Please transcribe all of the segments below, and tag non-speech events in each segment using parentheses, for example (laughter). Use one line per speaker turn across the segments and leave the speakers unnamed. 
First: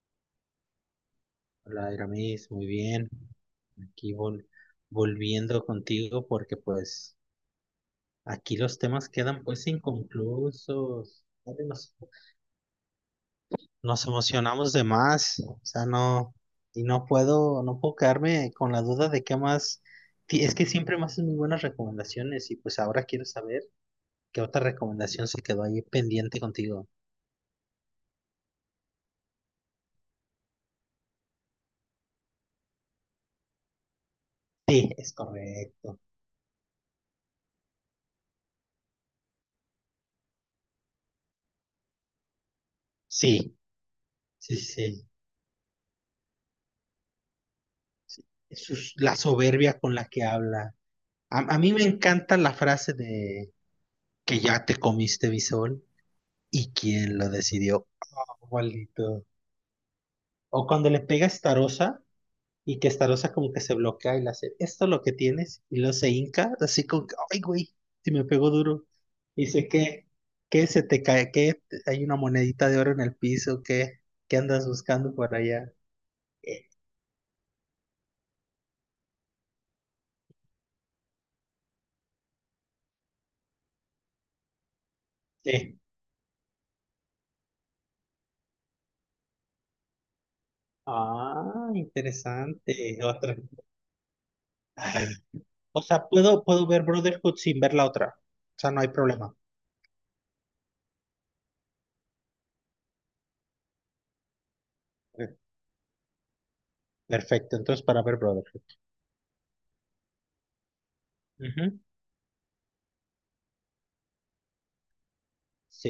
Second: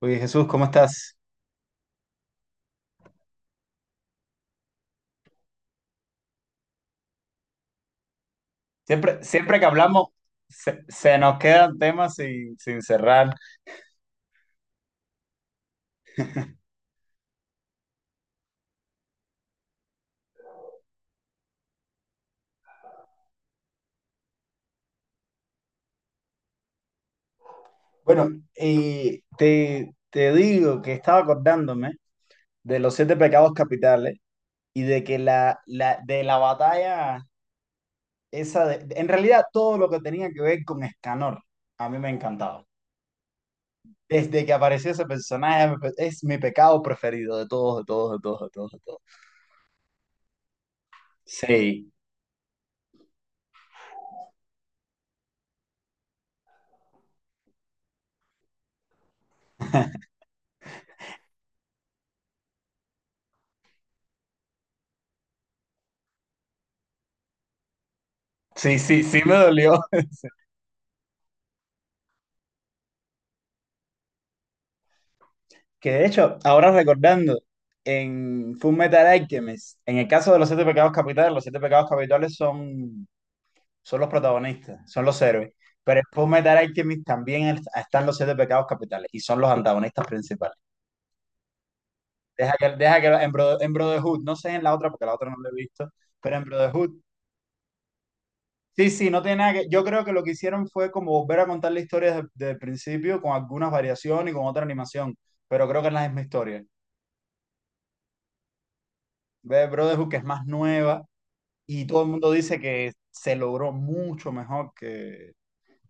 Oye, Jesús, ¿cómo estás?
Hola, Iramis, muy bien. Aquí volviendo contigo porque pues aquí los temas
Siempre,
quedan
siempre que
pues
hablamos, se
inconclusos.
nos
¿Sabes?
quedan temas sin cerrar.
Nos emocionamos de más, o sea, no, y no puedo quedarme con la duda de qué más. Es que siempre me haces muy buenas recomendaciones y pues ahora quiero saber qué otra recomendación se quedó ahí pendiente contigo.
Bueno, te digo que estaba acordándome de los siete pecados capitales y
Sí,
de
es
que
correcto.
de la batalla esa de, en realidad todo lo que tenía que ver con Escanor, a mí me encantaba.
Sí,
Desde que
sí,
apareció ese
sí.
personaje, es mi pecado preferido de todos, de todos, de
Sí.
todos, de todos,
Eso
de
es
todos.
la soberbia con la que habla. A mí me
Sí,
encanta la frase de que ya te comiste mi sol y quién lo decidió. Oh, maldito. O cuando le pega a Starosa y que Starosa como que se bloquea y le hace, esto es lo que tienes, y luego se hinca, así como que, ay, güey, si me pegó
sí,
duro.
sí, sí me
Y dice
dolió.
que se te cae, que hay una monedita de oro en el piso, que andas buscando por allá.
Que de hecho,
Eh,
ahora recordando, en Full Metal Alchemist, en el caso de los siete pecados capitales, los siete pecados capitales son los protagonistas, son los héroes.
eh.
Pero en Full Metal Alchemist también están los siete pecados capitales y son los antagonistas principales.
Ah, interesante.
Deja que en,
Otra.
Bro- en Brotherhood, no sé en la otra porque
Ay,
la otra no la he
o
visto,
sea,
pero en
puedo ver
Brotherhood,
Brotherhood sin ver la otra. O sea, no hay
sí, sí, no
problema.
tiene nada que. Yo creo que lo que hicieron fue como volver a contar la historia desde el principio con algunas variaciones y con otra animación,
Ok.
pero creo que es la misma historia.
Perfecto, entonces para ver Brotherhood.
Ve Brotherhood que es más nueva.
Ujú.
Y todo el mundo dice que se logró mucho mejor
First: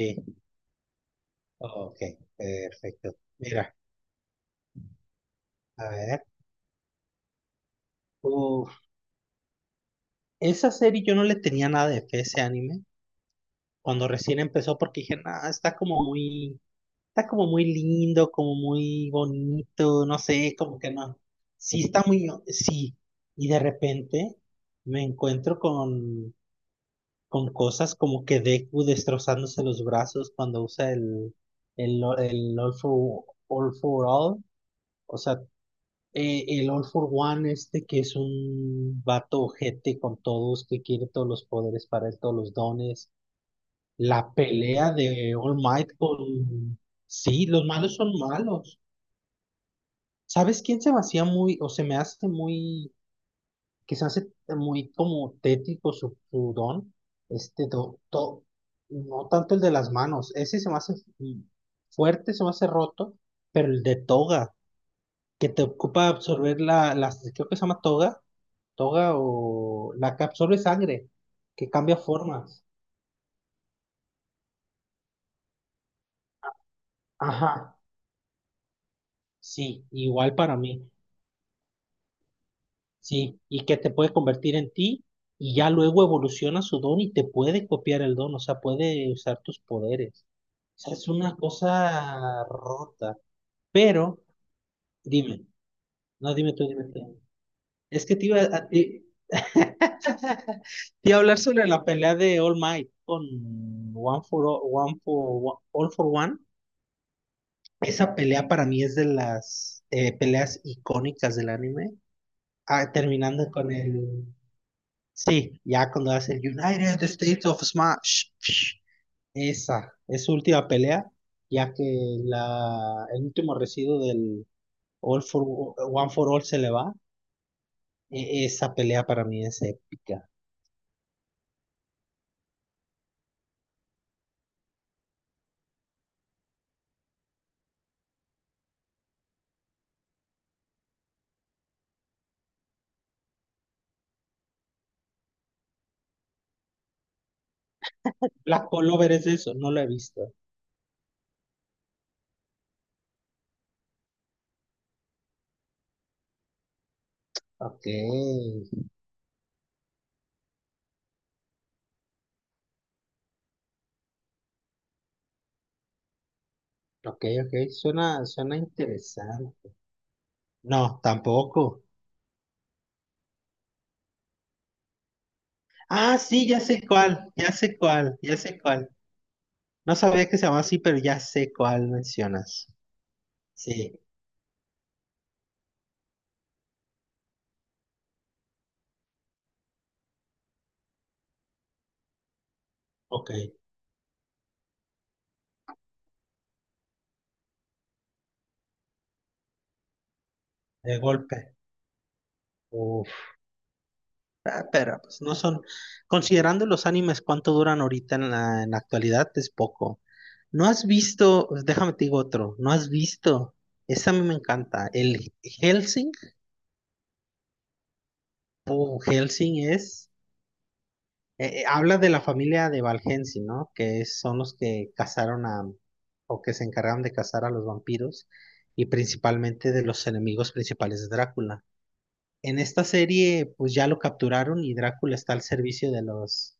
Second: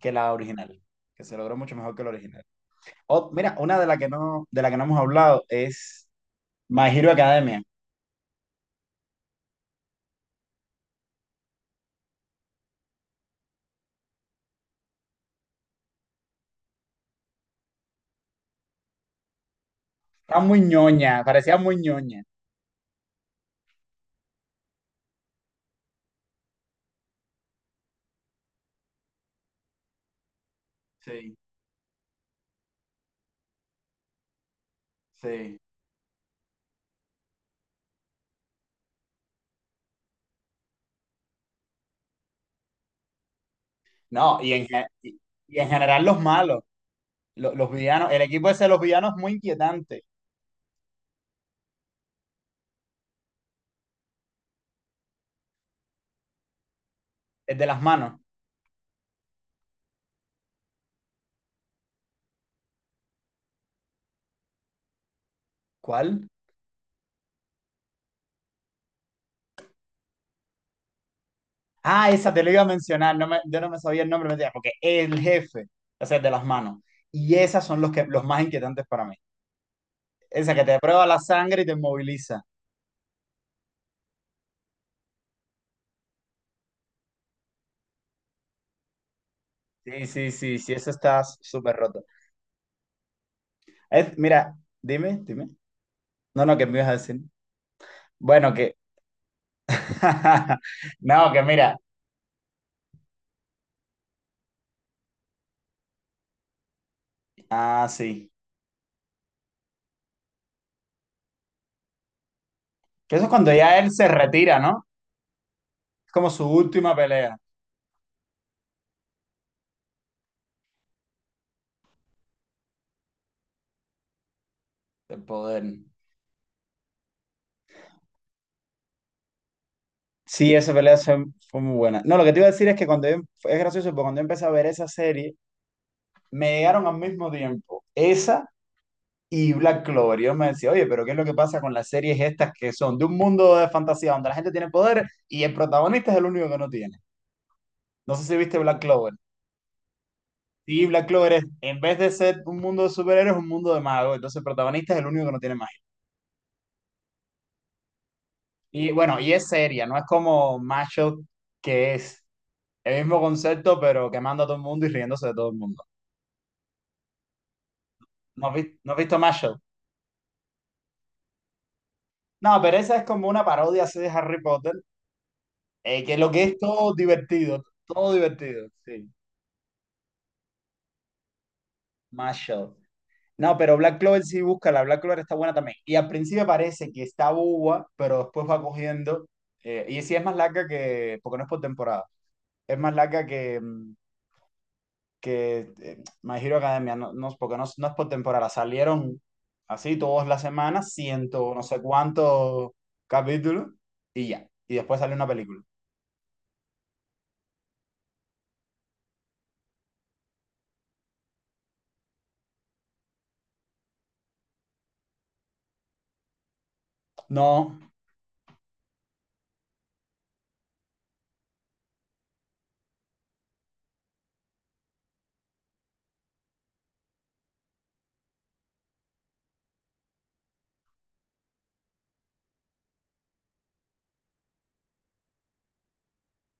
que la original, que se logró mucho mejor
ok,
que la original.
perfecto.
Mira,
Mira,
una de la que no, de la que no hemos hablado
a
es
ver.
My Hero Academia.
Uf, esa serie yo no le tenía nada de fe a ese anime cuando recién empezó porque dije, nada, está como muy lindo, como muy bonito, no
Está
sé,
muy
como que no.
ñoña, parecía muy
Sí, está
ñoña.
muy, sí. Y de repente me encuentro con cosas como que Deku destrozándose los brazos cuando usa el,
Sí,
el, el All for, All for All. O sea,
sí.
el All for One este que es un vato ojete con todos, que quiere todos los poderes para él, todos los dones. La
No,
pelea de All
y en
Might
general los malos,
con... Sí,
lo-
los
los,
malos
villanos,
son
el equipo ese de
malos.
los villanos es muy inquietante,
¿Sabes quién se me hacía muy, o se me hace muy que se hace muy como tétrico su, su don,
el de
este,
las manos.
no tanto el de las manos, ese se me hace fuerte, se me hace roto, pero el de toga, que te ocupa
¿Cuál?
absorber la, creo que se llama toga, toga o la que absorbe sangre, que cambia
Ah, esa te lo iba
formas.
a mencionar, no me, yo no me sabía el nombre, me decía, porque el jefe, o sea, el de las manos. Y esas
Ajá,
son los, que, los más inquietantes para mí.
sí, igual
Esa
para
que te
mí,
prueba la sangre y te moviliza.
sí, y que te puede convertir en ti. Y ya luego evoluciona su don y te puede copiar el don, o sea, puede usar tus
Sí,
poderes.
sí, sí, sí, eso
Sea, es
está
una
súper roto.
cosa rota. Pero,
Mira, dime,
dime,
dime.
no,
No,
dime
no, ¿qué
tú,
me
dime
ibas a
tú.
decir?
Es que te iba
Bueno,
a,
que...
ti- (laughs)
(laughs)
te iba a
No,
hablar
que
sobre
mira.
la pelea de All Might con One for, All for One.
Ah,
Esa
sí.
pelea para mí es de las peleas icónicas del anime. Ah,
Que eso es
terminando
cuando
con
ya él se
el...
retira, ¿no?
Sí, ya
Es
cuando
como
hace
su
el
última
United
pelea
States of Smash. Esa es su última pelea, ya que la, el último residuo del,
de
All for
poder.
One for All se le va. Esa pelea para mí es épica.
Sí, esa pelea fue, fue muy buena. No, lo que te iba a decir es que es gracioso, porque cuando yo empecé a ver esa serie, me llegaron al mismo tiempo. Esa y Black Clover, y yo me decía, oye, pero ¿qué es lo que pasa con las series estas que son de un mundo de fantasía donde la gente tiene poder y el protagonista es el único que no tiene? No sé si viste
Black
Black Clover.
Clover es eso, no la he visto.
Sí, Black Clover es, en vez de ser un mundo de superhéroes, es un mundo de magos. Entonces el protagonista es el único que no tiene magia.
Ok,
Y bueno, y es seria, no es como Mashup, que es el mismo concepto, pero quemando a todo el mundo y riéndose de todo el mundo.
ok, ok,
¿No has
suena
no has visto Mashup?
interesante. No, tampoco.
No, pero esa es como una parodia así de Harry Potter, que
Ah,
lo que
sí,
es
ya sé cuál, ya sé
todo
cuál, ya sé
divertido,
cuál.
sí.
No sabía que se llamaba así, pero ya sé cuál mencionas.
Mashup. No, pero Black
Sí,
Clover sí busca, la Black Clover está buena también. Y al principio parece que está boba, pero después va cogiendo. Eh, y sí es más larga que, porque no es por temporada, es más larga
ok,
que, que eh, My Hero Academia, no, no, porque no, no es por temporada. Salieron así todas las semanas,
de
ciento
golpe.
no sé cuántos
Uf,
capítulos, y ya.
ah,
Y después
pero
salió
pues
una
no
película.
son, considerando los animes cuánto duran ahorita en en la actualidad, es poco. ¿No has visto, pues, déjame te digo otro, no has visto, ese a mí me encanta, el Helsing,
No,
o Helsing es, habla de la familia de Valhensing, ¿no? Son los que cazaron a, o que se encargaron de cazar a los vampiros y principalmente de los enemigos principales de Drácula. En esta serie, pues ya lo capturaron y Drácula está al servicio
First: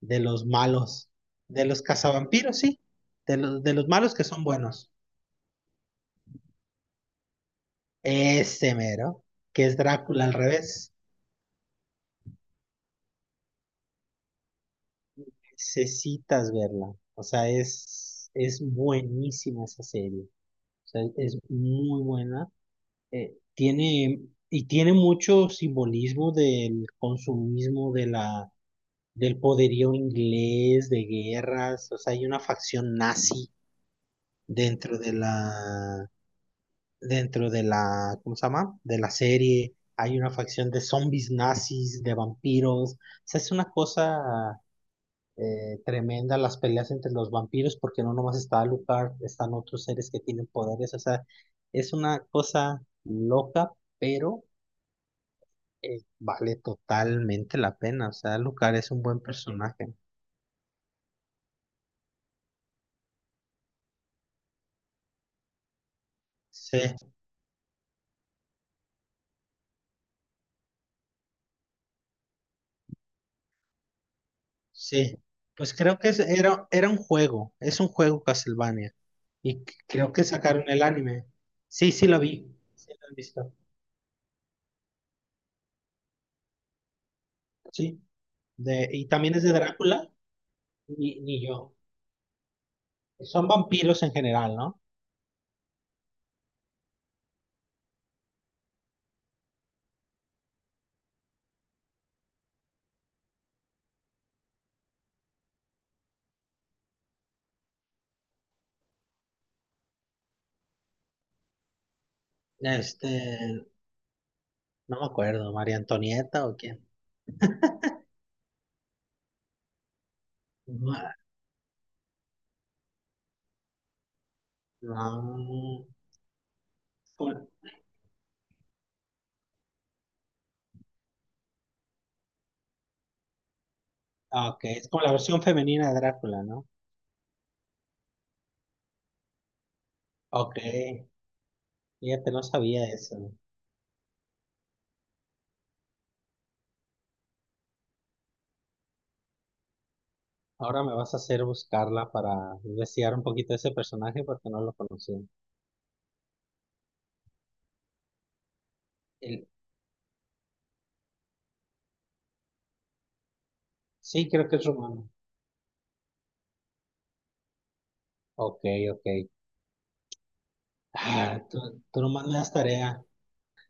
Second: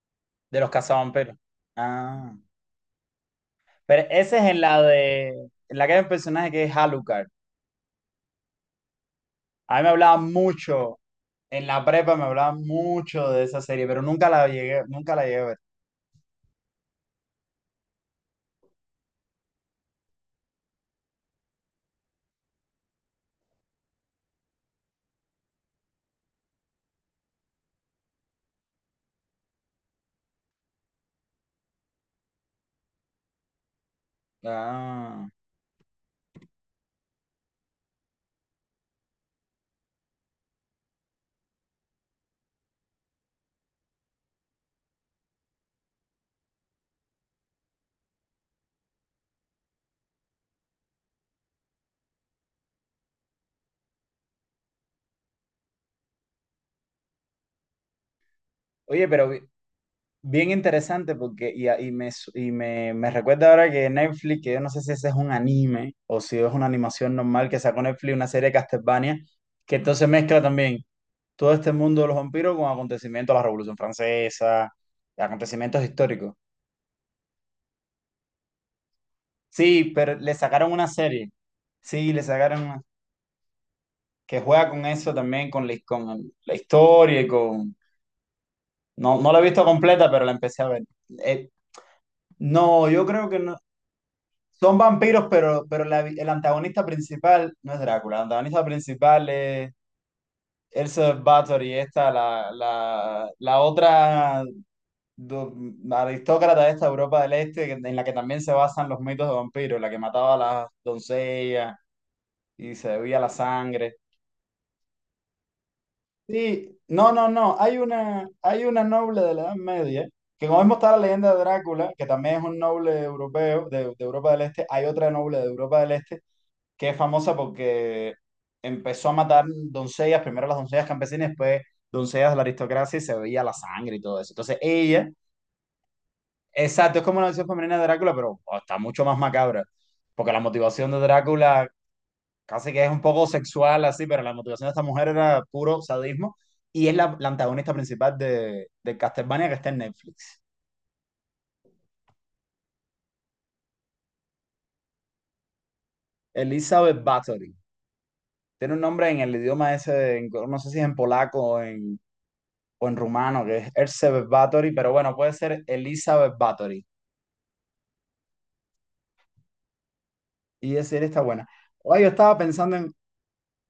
de los
de los
malos,
cazavampiros.
de los
Ah,
cazavampiros, sí, de los
pero
malos que
ese
son
es en la
buenos.
de, en la que hay un personaje que es Alucard.
Ese mero, que
A
es
mí me
Drácula
hablaban
al revés.
mucho, en la prepa me hablaban mucho de esa serie, pero nunca la llegué, nunca la llegué a ver.
Necesitas verla. O sea, es buenísima esa serie. O sea, es muy buena. Tiene, y tiene mucho simbolismo del consumismo, de la, del poderío inglés, de guerras. O sea, hay una facción nazi dentro de
Ah.
la, dentro de la, ¿cómo se llama? De la serie, hay una facción de zombies nazis, de vampiros. O sea, es una cosa tremenda las peleas entre los vampiros, porque no nomás está Alucard, están otros seres que tienen poderes. O sea, es una cosa loca, pero vale totalmente la pena. O sea, Alucard es un
Oye,
buen
pero
personaje.
bien interesante porque, y, a- y me, su- y me recuerda ahora que Netflix, que yo no sé si ese es un anime o si es una
Sí.
animación normal que sacó Netflix, una serie de Castlevania, que entonces mezcla también todo este mundo de los vampiros con acontecimientos de la Revolución Francesa,
Sí, pues
acontecimientos
creo que
históricos.
era, era un juego, es un juego Castlevania. Y
Sí,
creo
pero
que
le
sacaron
sacaron
el
una
anime.
serie.
Sí, sí
Sí,
lo
le
vi,
sacaron.
sí lo he visto.
Que juega con eso también, con la, con la historia y con...
Sí, de, y
No, no
también
la he
es de
visto
Drácula,
completa, pero la empecé a ver.
ni, ni
Eh,
yo.
no, yo creo que
Son
no.
vampiros en general,
Son
¿no?
vampiros, pero el antagonista principal no es Drácula. El antagonista principal es Elsa Bathory, esta, la otra do- aristócrata de esta Europa del Este, que- en la que también se basan los mitos de vampiros, la que mataba a las doncellas y se
Este,
bebía la sangre.
no me acuerdo, María Antonieta o
Sí,
quién.
no, no, no. Hay una noble de la Edad Media, que como vemos está la
Ma-
leyenda de Drácula, que también es un noble europeo de Europa del Este. Hay otra noble de Europa
No,
del Este que es
es
famosa
como-
porque empezó a matar doncellas, primero las doncellas campesinas, después doncellas de la aristocracia y se veía la sangre y todo eso.
ah,
Entonces
ok, es como
ella,
la versión femenina de Drácula, ¿no?
exacto, es como una versión femenina de Drácula, pero oh, está mucho más macabra, porque la
Ok,
motivación de Drácula
fíjate, no
casi que
sabía
es un poco
eso.
sexual así, pero la motivación de esta mujer era puro sadismo y es la antagonista principal de Castlevania que está en Netflix.
Ahora me vas a hacer buscarla para investigar un poquito ese personaje porque no lo conocía.
Elizabeth Bathory. Tiene un nombre en el
El-
idioma ese, en- no sé si es en polaco o en rumano, que es
Sí,
Elizabeth
creo que es
Bathory, pero
romano.
bueno, puede ser Elizabeth Bathory.
Ok, ok.
Y decir, está
Ah,
buena.
tú
Oye, yo
nomás me
estaba
das
pensando
tarea.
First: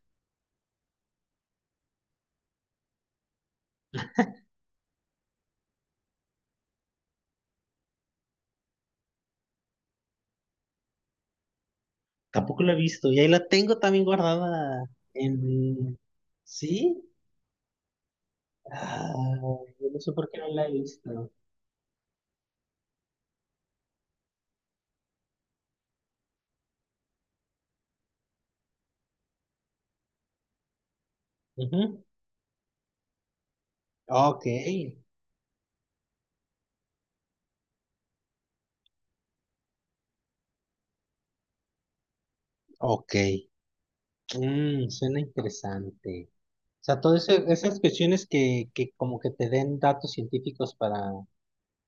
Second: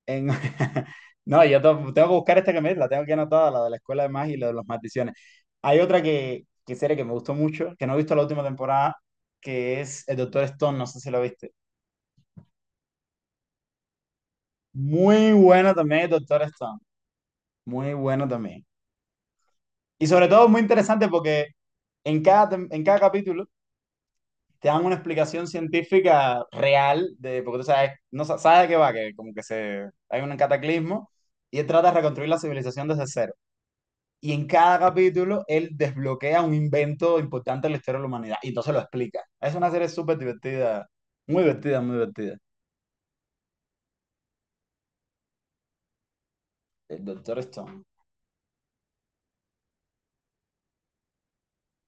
en- (laughs) No, yo tengo que buscar esta que me la tengo aquí anotada, la de la Escuela de Magia y la de los maldiciones. Hay otra que serie que me gustó mucho, que no he visto la última temporada, que es El Doctor Stone, no sé si la viste.
Tampoco la he visto. Y ahí la tengo también guardada
Muy buena
en...
también El Doctor Stone,
¿Sí?
muy bueno también.
Ah, yo no
Y
sé
sobre
por qué
todo
no
muy
la he
interesante
visto.
porque en cada capítulo te dan una explicación científica real de, porque tú sabes, no sa- sabes de qué va, que como que se, hay un cataclismo y él trata de
Ujú.
reconstruir la civilización desde cero. Y
Ok,
en cada capítulo él desbloquea un invento importante de la historia de la humanidad y entonces lo explica. Es una serie súper divertida, muy divertida, muy divertida.
ok. Mm, suena interesante. O sea,
El
todas
Doctor
esas
Stone.
cuestiones que como que te den datos científicos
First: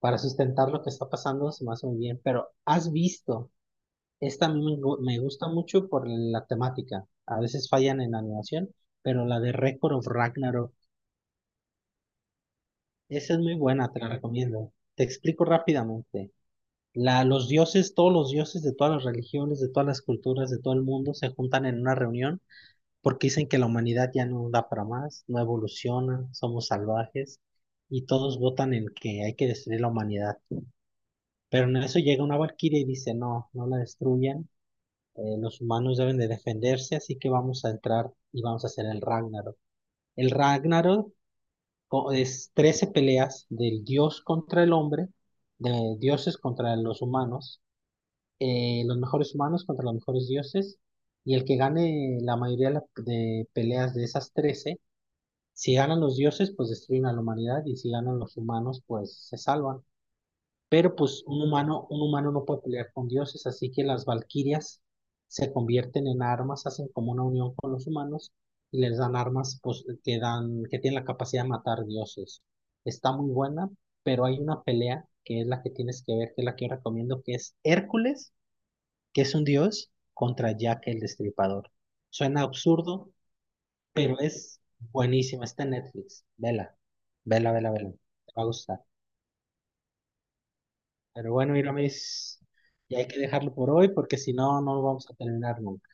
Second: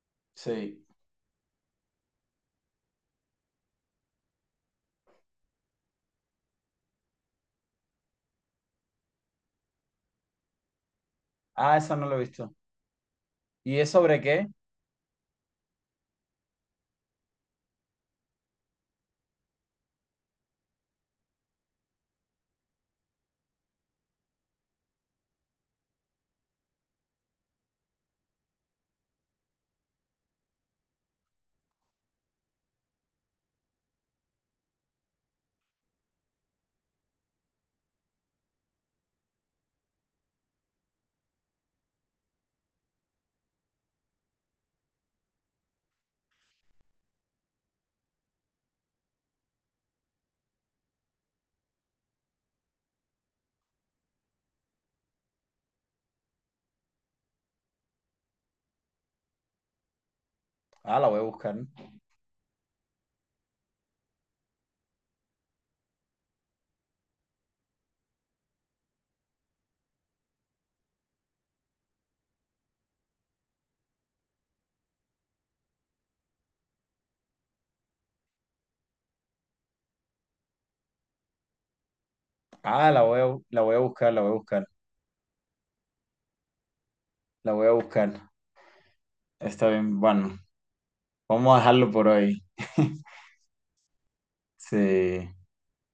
para sustentar lo
Sí.
que está pasando, se me hace muy bien, pero has visto, esta a mí me, me gusta mucho por la temática, a veces fallan en animación, pero la de Record of Ragnarok,
Ah, esa no la he visto.
esa es muy
¿Y es
buena, te la
sobre qué?
recomiendo. Te explico rápidamente. La, los dioses, todos los dioses de todas las religiones, de todas las culturas, de todo el mundo se juntan en una reunión porque dicen que la humanidad ya no da para más, no evoluciona, somos salvajes y todos votan en que hay que destruir la humanidad. Pero en eso llega una valquiria y dice, no, no la destruyan, los humanos deben de defenderse, así que vamos a entrar y vamos a hacer el Ragnarok. El Ragnarok es 13 peleas del dios contra el hombre, de dioses contra los humanos, los mejores humanos contra los mejores dioses, y el que gane la mayoría de de peleas de esas 13 si ganan los dioses, pues destruyen a la humanidad, y si ganan los humanos, pues se salvan. Pero
Ah, la voy a
pues
buscar.
un humano no puede pelear con dioses, así que las valquirias se convierten en armas, hacen como una unión con los humanos y les dan armas pues, que dan, que tienen la capacidad de matar dioses. Está muy buena, pero hay una pelea que es la que tienes que ver, que es la que yo recomiendo, que es Hércules, que es un dios, contra Jack el Destripador. Suena
Ah,
absurdo,
la voy a buscar,
pero
la voy a
es
buscar,
buenísima. Está en Netflix. Vela,
la
vela,
voy
vela,
a
vela.
buscar.
Te va a gustar.
Está bien, bueno,
Pero
vamos
bueno,
a dejarlo por
Iramis,
hoy.
ya
(laughs)
hay que dejarlo por hoy porque si no, no lo vamos a
Sí.
terminar nunca.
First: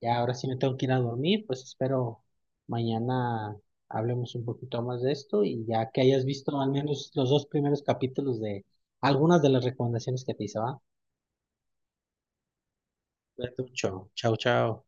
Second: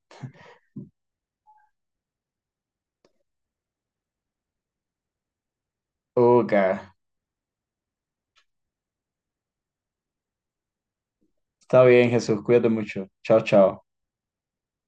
Ya ahora sí me tengo que ir a dormir, pues espero mañana hablemos un poquito más de esto y ya que hayas
Ok.
visto al menos los 2 primeros capítulos de algunas de las recomendaciones que te hice, ¿va?
Está bien, Jesús, cuídate mucho. Chao,
Cuídate
chao.
mucho. Chao, chao.